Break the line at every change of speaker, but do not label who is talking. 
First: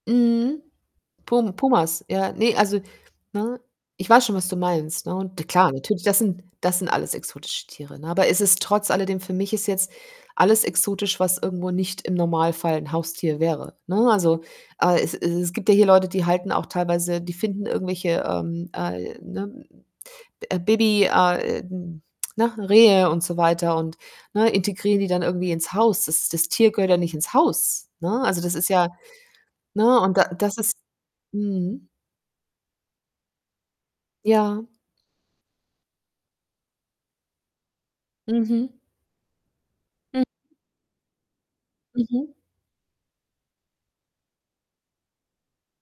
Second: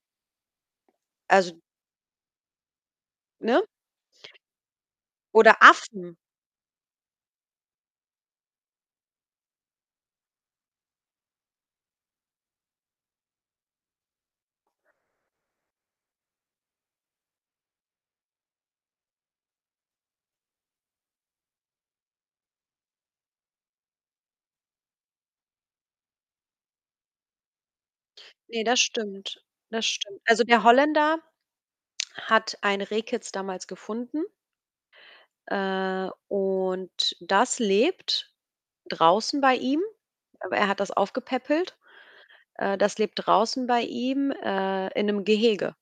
Mhm. Pum
Also
Pumas, ja. Ne, also ne?
Ne?
Ich weiß schon, was du meinst, ne, und na
Oder
klar, natürlich,
Affen.
das sind das sind alles exotische Tiere, ne? Aber es ist trotz alledem für mich ist jetzt alles exotisch, was irgendwo nicht im Normalfall 'n Haustier wäre, ne? Also, aber es es es gibt ja hier Leute, die halten auch teilweise die finden irgendwelche, ähm, äh ne? Hm, äh, Baby a äh, na, Rehe und so weiter und, ne, integrieren die dann irgendwie ins Haus. Das Das Tier gehört ja nicht ins Haus, ne? Also, das
Ne,
ist
das
ja
stimmt. Das
ne? Und
stimmt.
da
Also,
das
der
ist
Holländer
mhm.
hat ein Rehkitz damals gefunden
Ja.
äh, und das lebt
Mhm.
draußen bei ihm,
Mhm.
aber er hat das aufgepäppelt.
Mhm.
Äh, das lebt draußen bei ihm, äh, in 'nem Gehege.